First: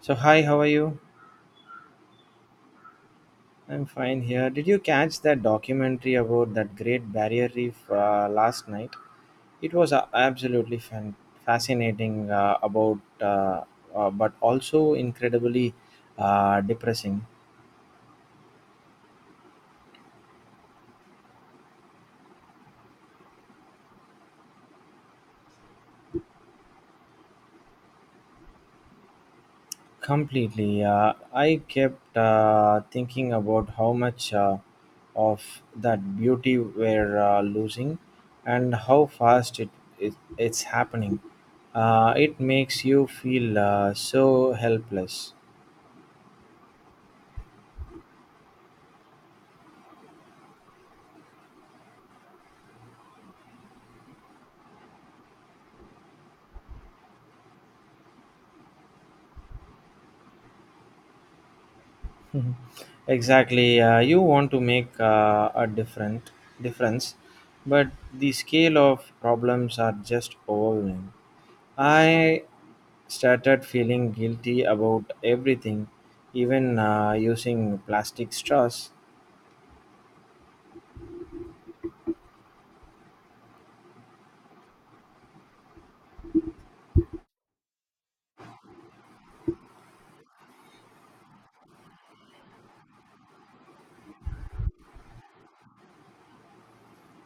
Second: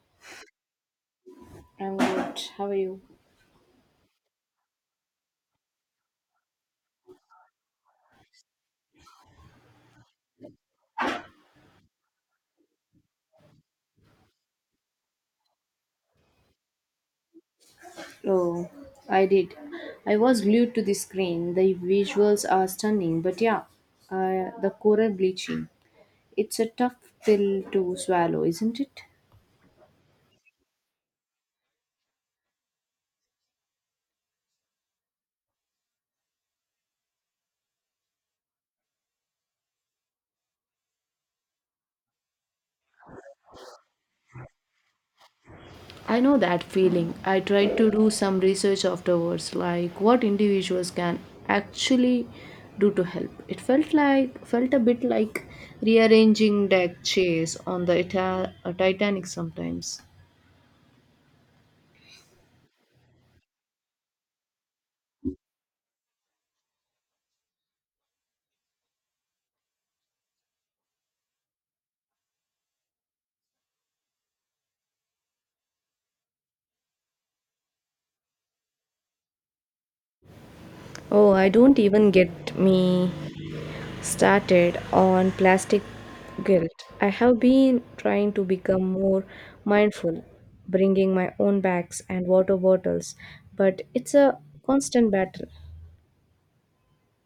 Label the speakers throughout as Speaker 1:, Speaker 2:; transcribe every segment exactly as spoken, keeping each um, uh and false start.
Speaker 1: So hi, how are you?
Speaker 2: I'm good. How are you?
Speaker 1: I'm fine here. Did you catch that documentary about that Great Barrier Reef uh, last night? It was uh, absolutely fan- fascinating uh, about, uh, uh, but also incredibly uh, depressing.
Speaker 2: Oh, I did. I was glued to the screen. The visuals are stunning, but yeah, uh, the coral bleaching. It's a tough pill to swallow, isn't it?
Speaker 1: Completely. Uh, I kept uh, thinking about how much uh, of that beauty we're uh, losing and how fast it, it it's happening. Uh, it makes you feel uh, so helpless.
Speaker 2: I know that feeling. I tried to do some research afterwards, like what individuals can actually do to help. It felt like felt a bit like rearranging deck chairs on the Ita- uh, Titanic sometimes.
Speaker 1: Mhm. Exactly. Uh, you want to make uh, a different difference, but the scale of problems are just overwhelming. I started feeling guilty about everything, even uh, using plastic straws.
Speaker 2: Oh, I don't even get me started on plastic guilt. I have been trying to become more mindful, bringing my own bags and water bottles, but it's a constant battle.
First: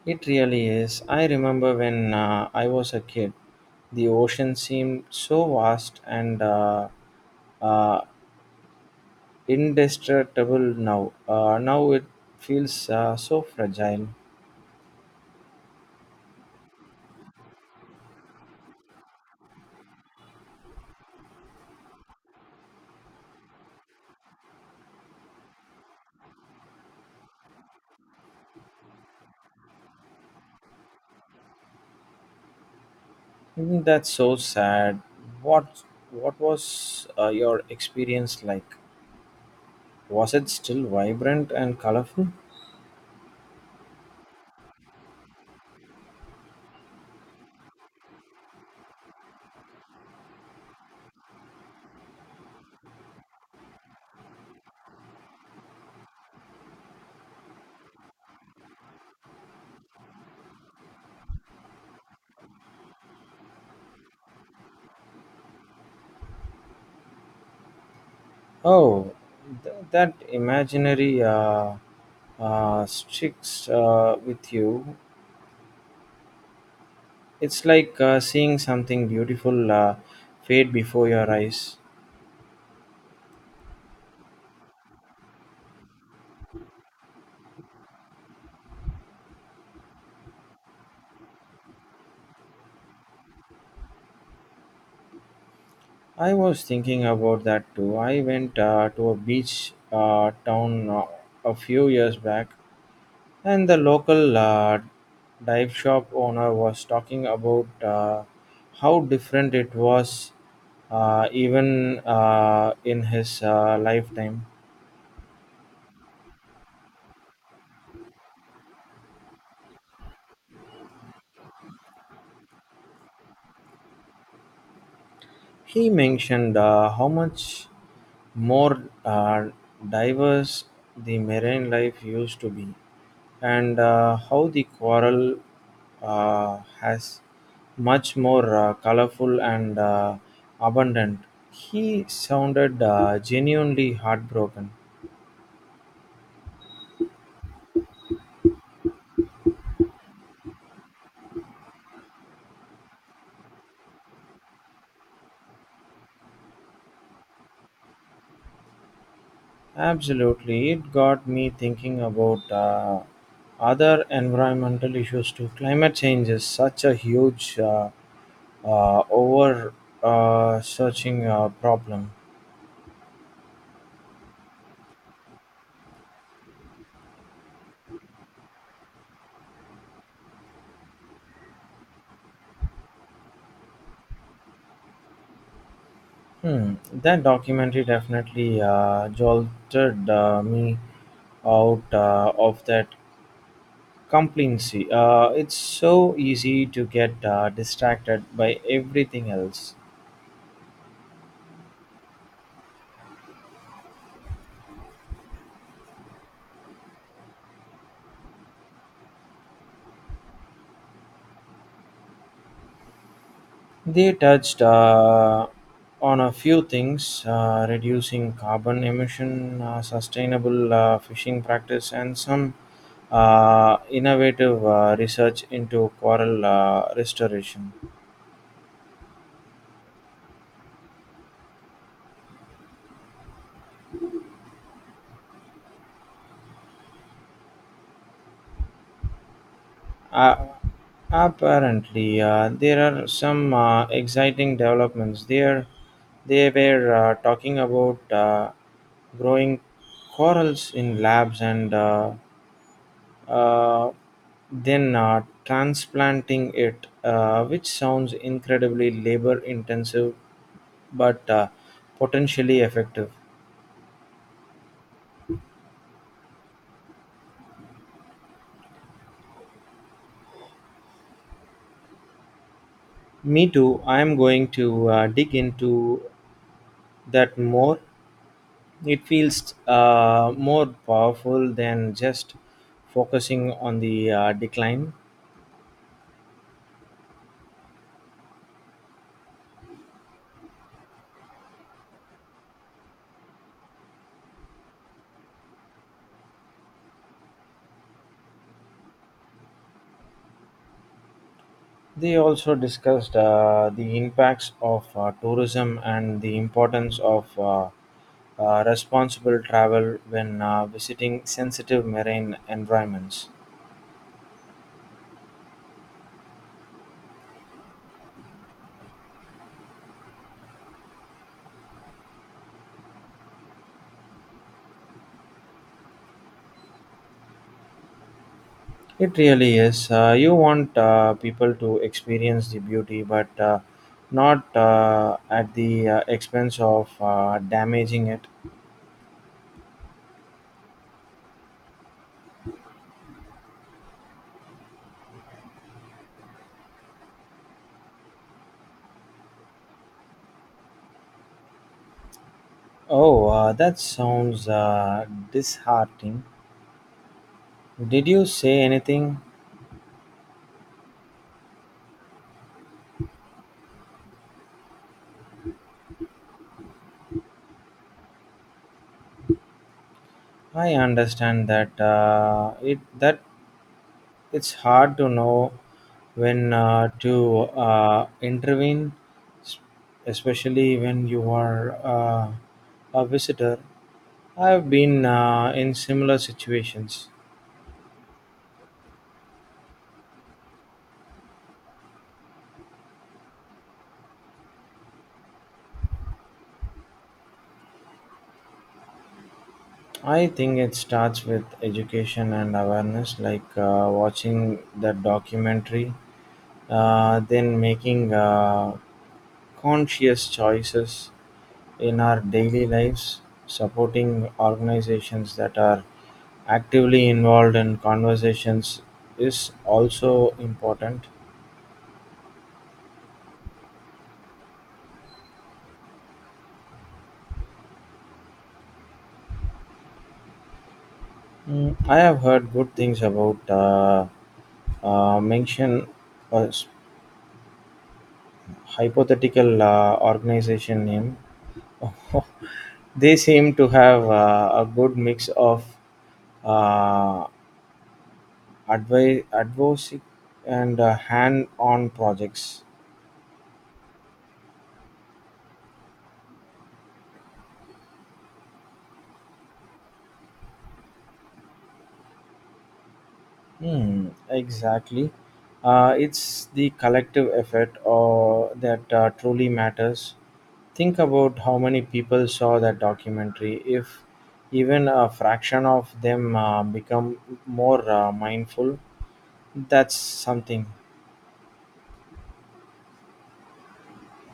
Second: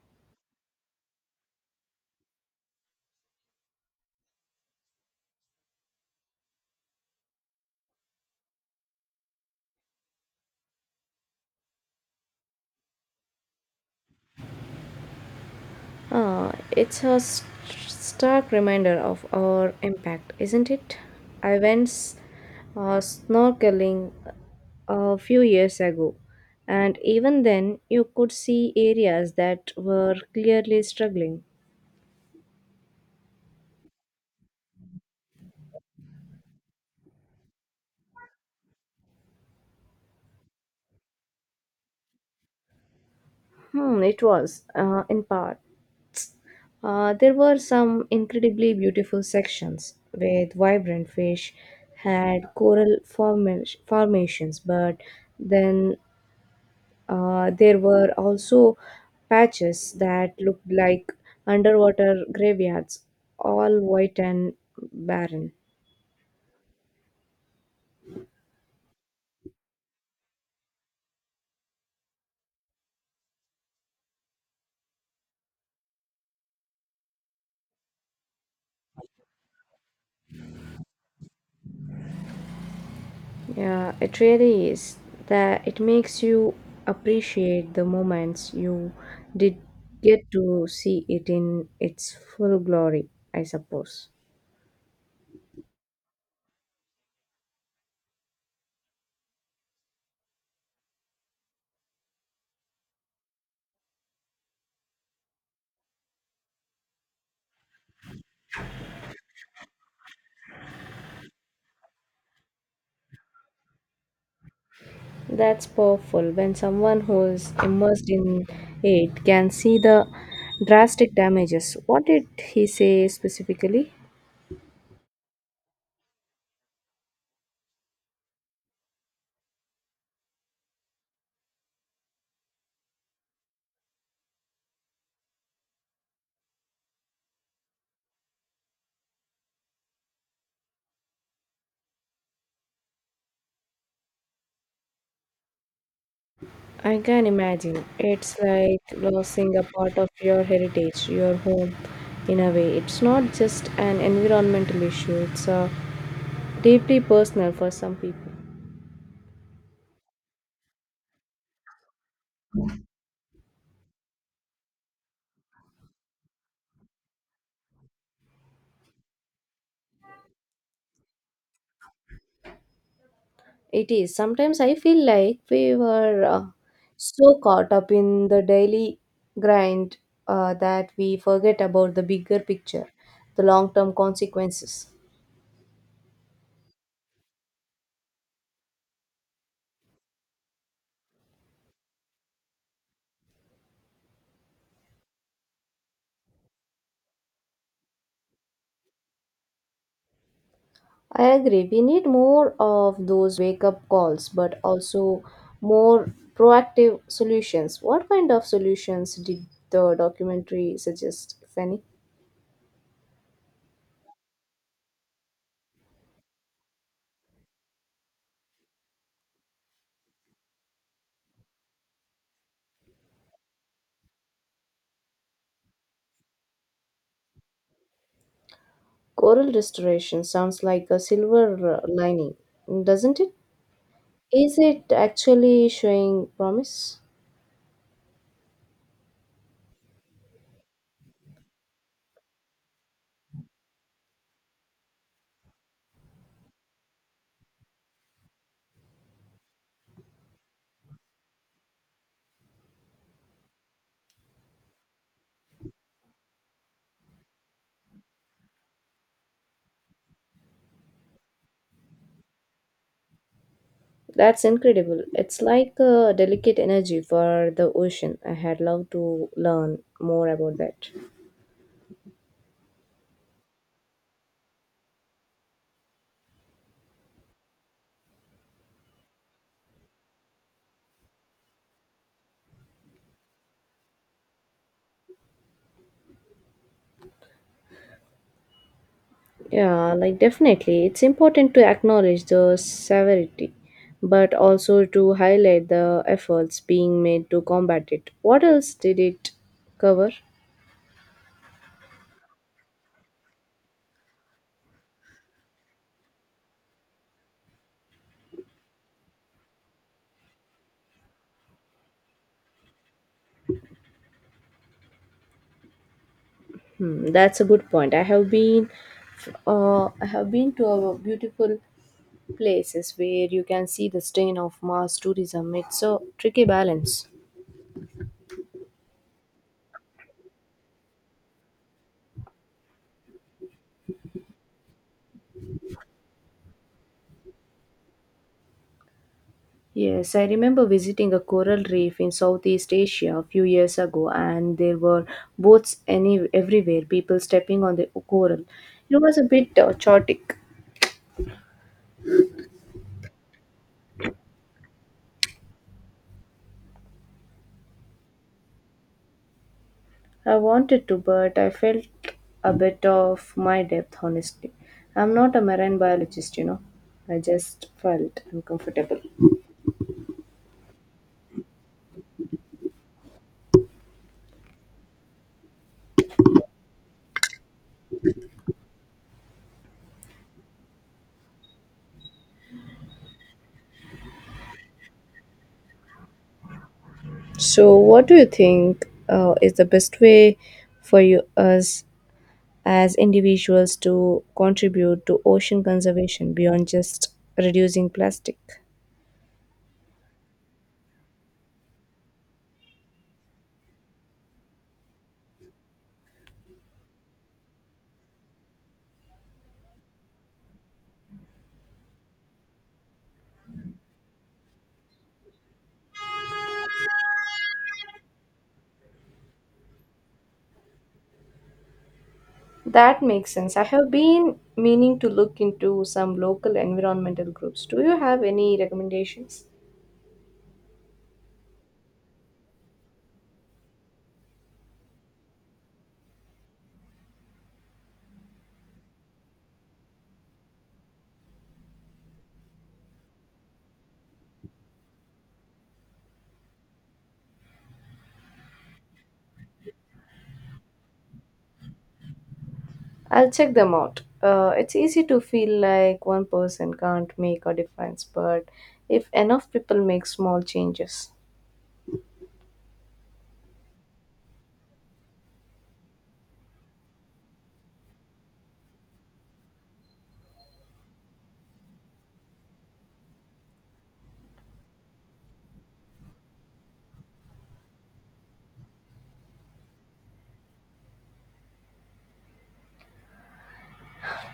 Speaker 1: It really is. I remember when uh, I was a kid, the ocean seemed so vast and uh, uh, indestructible now. Uh, now it feels uh, so fragile.
Speaker 2: Ah, it's a s- stark reminder of our impact, isn't it? I went s- uh, snorkeling a few years ago, and even then, you could see areas that were clearly struggling.
Speaker 1: Mm, that's so sad. What what was uh, your experience like? Was it still vibrant and colorful?
Speaker 2: Hmm, it was, uh, in part. Uh, there were some incredibly beautiful sections with vibrant fish, had coral forma- formations, but then uh, there were also patches that looked like underwater graveyards, all white and barren.
Speaker 1: Oh, th- that imaginary uh, uh, sticks uh, with you. It's like uh, seeing something beautiful uh, fade before your eyes.
Speaker 2: Yeah, it really is. That it makes you appreciate the moments you did get to see it in its full glory, I suppose.
Speaker 1: I was thinking about that too. I went uh, to a beach uh, town uh, a few years back, and the local uh, dive shop owner was talking about uh, how different it was, uh, even uh, in his uh, lifetime.
Speaker 2: That's powerful. When someone who is immersed in it can see the drastic damages. What did he say specifically?
Speaker 1: He mentioned uh, how much more uh, diverse the marine life used to be, and uh, how the coral uh, has much more uh, colorful and uh, abundant. He sounded uh, genuinely heartbroken.
Speaker 2: I can imagine. It's like losing a part of your heritage, your home, in a way. It's not just an environmental issue, it's uh, deeply personal for some people.
Speaker 1: Absolutely, it got me thinking about uh, other environmental issues too. Climate change is such a huge, uh, uh, over uh, searching uh, problem.
Speaker 2: It is. Sometimes I feel like we were uh, so caught up in the daily grind uh, that we forget about the bigger picture, the long term consequences.
Speaker 1: Hmm. That documentary definitely uh, jolted uh, me out uh, of that complacency. Uh, it's so easy to get uh, distracted by everything else.
Speaker 2: I agree. We need more of those wake up calls, but also more proactive solutions. What kind of solutions did the documentary suggest, if any?
Speaker 1: They touched uh, on a few things, uh, reducing carbon emission, uh, sustainable uh, fishing practice, and some uh, innovative uh, research into coral uh, restoration.
Speaker 2: Coral restoration sounds like a silver uh, lining, doesn't it? Is it actually showing promise?
Speaker 1: Uh, apparently, uh, there are some uh, exciting developments there. They were uh, talking about uh, growing corals in labs and uh, uh, then uh, transplanting it, uh, which sounds incredibly labor intensive but uh, potentially effective.
Speaker 2: That's incredible. It's like a delicate energy for the ocean. I had loved to learn more about that.
Speaker 1: Me too, I am going to uh, dig into that more. It feels uh, more powerful than just focusing on the uh, decline.
Speaker 2: Yeah, like definitely. It's important to acknowledge the severity, but also to highlight the efforts being made to combat it. What else did it cover?
Speaker 1: They also discussed uh, the impacts of uh, tourism and the importance of uh, uh, responsible travel when uh, visiting sensitive marine environments.
Speaker 2: Hmm, that's a good point. I have been, uh, I have been to a beautiful places where you can see the strain of mass tourism. It's a tricky balance.
Speaker 1: It really is. Uh, you want uh, people to experience the beauty, but uh, not uh, at the uh, expense of uh, damaging it.
Speaker 2: Yes, I remember visiting a coral reef in Southeast Asia a few years ago, and there were boats any everywhere, people stepping on the coral. It was a bit uh, chaotic.
Speaker 1: Oh, uh, that sounds uh, disheartening. Did you say anything?
Speaker 2: I wanted to, but I felt a bit of my depth, honestly. I'm not a marine biologist, you know. I just felt uncomfortable.
Speaker 1: I understand that uh, it that It's hard to know when uh, to uh, intervene, s- especially when you are uh, a visitor. I've been uh, in similar situations.
Speaker 2: So, what do you think uh, is the best way for you us as individuals to contribute to ocean conservation beyond just reducing plastic.
Speaker 1: I think it starts with education and awareness, like uh, watching that documentary, uh, then making uh, conscious choices in our daily lives, supporting organizations that are actively involved in conversations is also important.
Speaker 2: That makes sense. I have been meaning to look into some local environmental groups. Do you have any recommendations?
Speaker 1: Mm, I have heard good things about uh, uh, mention, uh, s- hypothetical uh, organization name. They seem to have uh, a good mix of uh, advi- advocacy and uh, hand-on projects.
Speaker 2: I'll check them out. Uh, it's easy to feel like one person can't make a difference, but if enough people make small changes.
Speaker 1: Hmm, exactly. Uh, it's the collective effort or that uh, truly matters. Think about how many people saw that documentary. If even a fraction of them uh, become more uh, mindful, that's something.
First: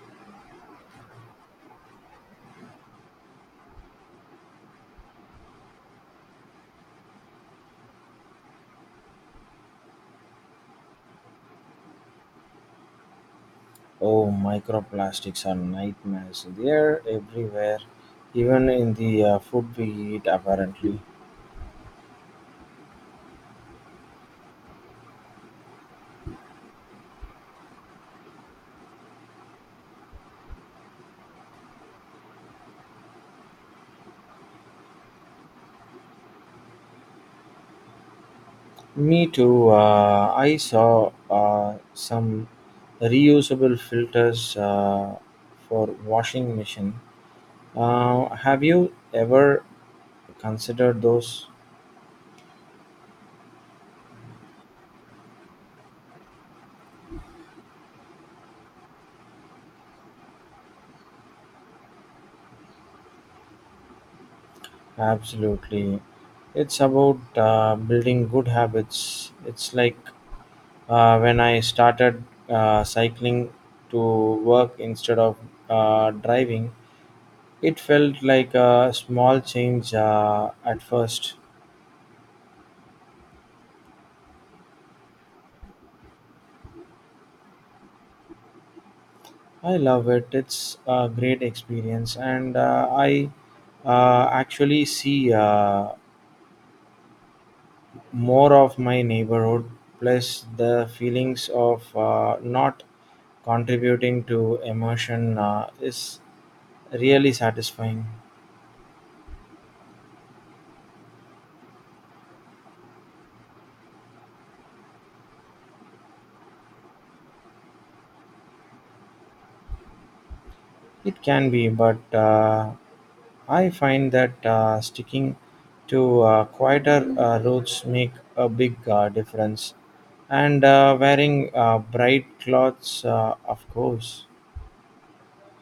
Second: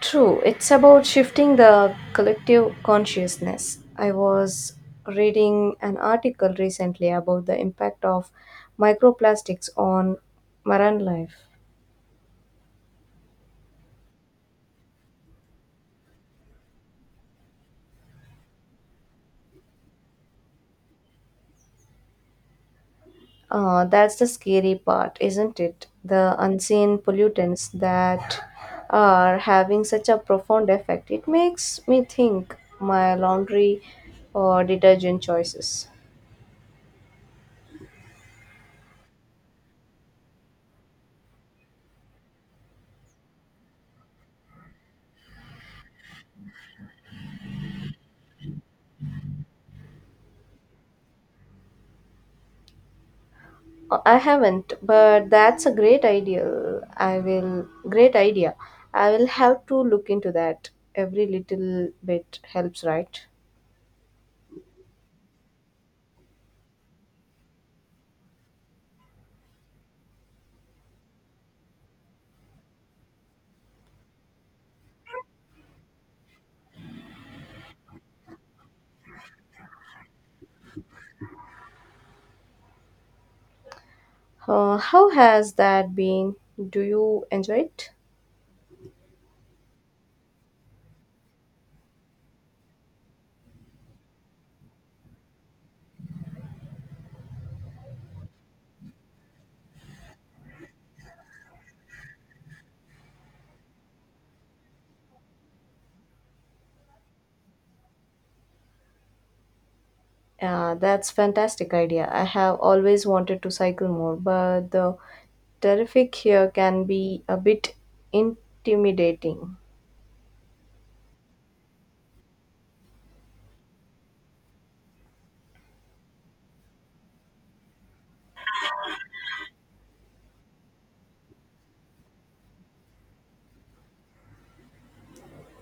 Speaker 2: True, it's about shifting the collective consciousness. I was reading an article recently about the impact of microplastics on marine life.
Speaker 1: Oh, microplastics are nightmares. They're everywhere, even in the uh, food we eat, apparently.
Speaker 2: Uh, that's the scary part, isn't it? The unseen pollutants that are having such a profound effect. It makes me think my laundry or detergent choices.
Speaker 1: Me too. Uh, I saw uh, some reusable filters uh, for washing machine. Uh, have you ever considered those?
Speaker 2: I haven't, but that's a great idea. I will, great idea. I will have to look into that. Every little bit helps, right?
Speaker 1: Absolutely. It's about uh, building good habits. It's like Uh, when I started uh, cycling to work instead of uh, driving, it felt like a small change uh, at first.
Speaker 2: Uh, how has that been? Do you enjoy it?
Speaker 1: I love it, it's a great experience, and uh, I uh, actually see uh, more of my neighborhood, plus the feelings of uh, not contributing to emotion uh, is really satisfying.
Speaker 2: Yeah, that's fantastic idea. I have always wanted to cycle more, but the traffic here can be a bit intimidating.
Speaker 1: It can be, but uh, I find that uh, sticking to uh, quieter uh, routes make a big uh, difference, and uh, wearing uh, bright clothes, uh, of course.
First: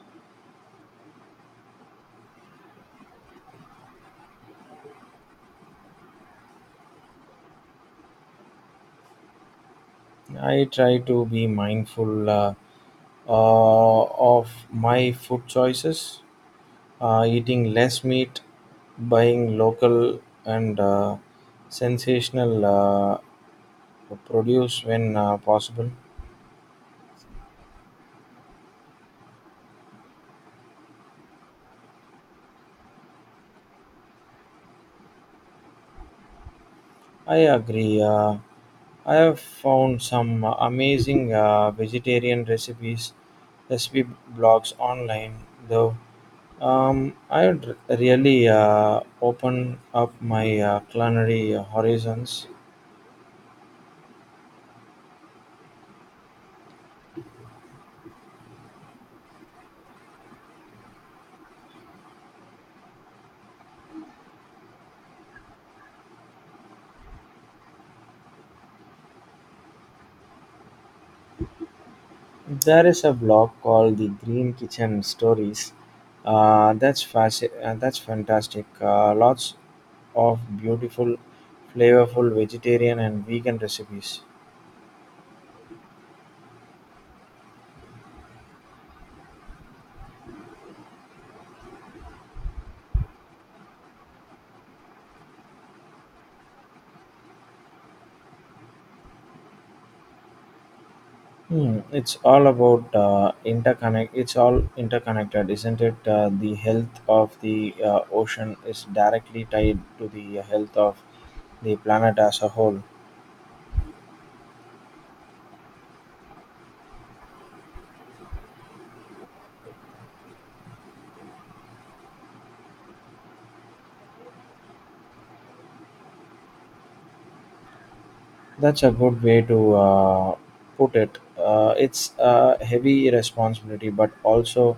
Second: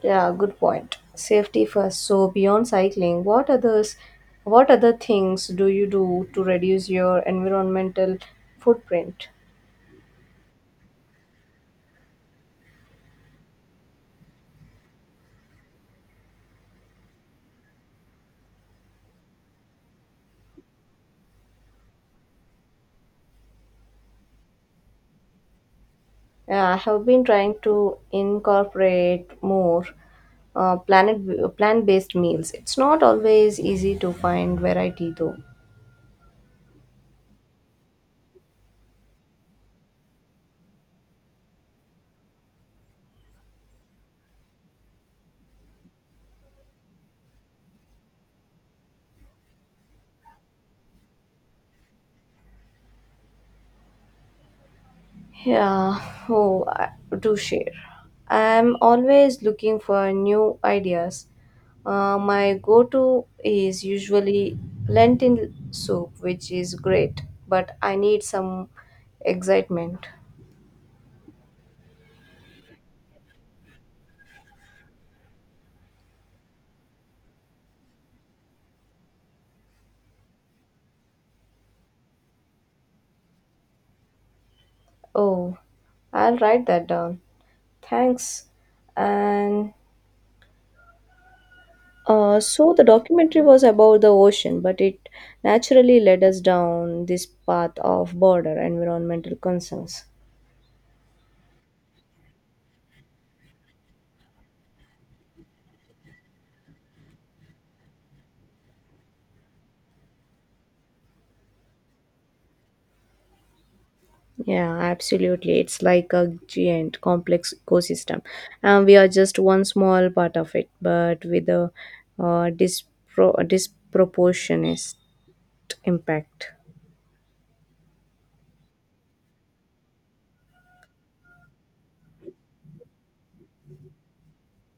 Speaker 2: Yeah, good point. Safety first. So beyond cycling, what others what other things do you do to reduce your environmental footprint?
Speaker 1: I try to be mindful uh, uh, of my food choices, uh, eating less meat, buying local and uh, sensational uh, produce when uh, possible.
Speaker 2: Yeah, I have been trying to incorporate more uh, planet uh, plant-based meals. It's not always easy to find variety though.
Speaker 1: I agree. Uh, I have found some uh, amazing uh, vegetarian recipes, recipe blogs online, though. Um, I would really uh, open up my uh, culinary horizons.
Speaker 2: Yeah, oh, I do share. I'm always looking for new ideas. Uh, my go to is usually lentil soup, which is great, but I need some excitement.
Speaker 1: There is a blog called the Green Kitchen Stories. Uh, that's fasci- uh, That's fantastic. Uh, lots of beautiful, flavorful vegetarian and vegan recipes.
Speaker 2: Oh, I'll write that down. Thanks. And uh, so the documentary was about the ocean, but it naturally led us down this path of border environmental concerns.
Speaker 1: Hmm, it's all about uh, interconnect. It's all interconnected, isn't it? Uh, the health of the uh, ocean is directly tied to the health of the planet as a whole.
Speaker 2: Yeah, absolutely. It's like a giant complex ecosystem. And we are just one small part of it, but with a uh, dispro- disproportionate impact.
Speaker 1: That's a good way to uh, put it. Uh, it's a heavy responsibility, but also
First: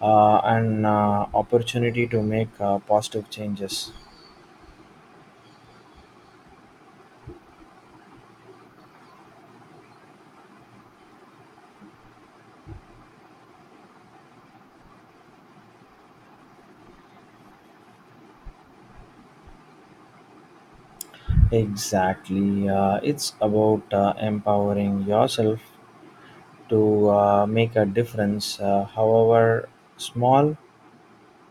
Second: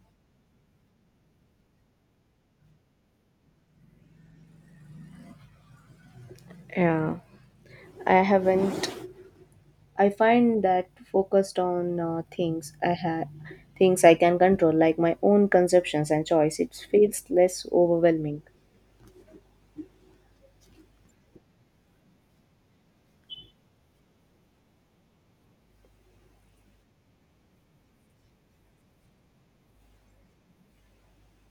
Speaker 1: uh, an uh, opportunity to make uh, positive changes.
Speaker 2: Yeah, I haven't. I find that focused on uh, things I have, things I can control, like my own conceptions and choice, it feels less overwhelming.
Speaker 1: Exactly. Uh, it's about uh, empowering yourself to uh, make a difference, uh, however small.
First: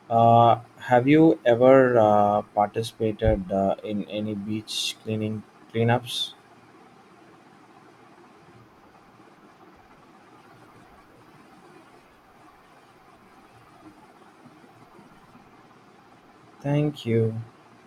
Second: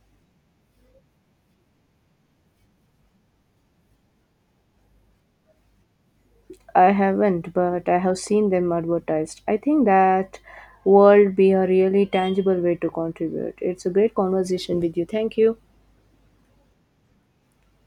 Speaker 1: Uh, have you ever uh, participated uh, in any beach cleaning cleanups?
Speaker 2: I haven't, but I have seen them advertised. I think that world be a really tangible way to contribute. It's a great conversation with you. Thank you.
Speaker 1: Thank you.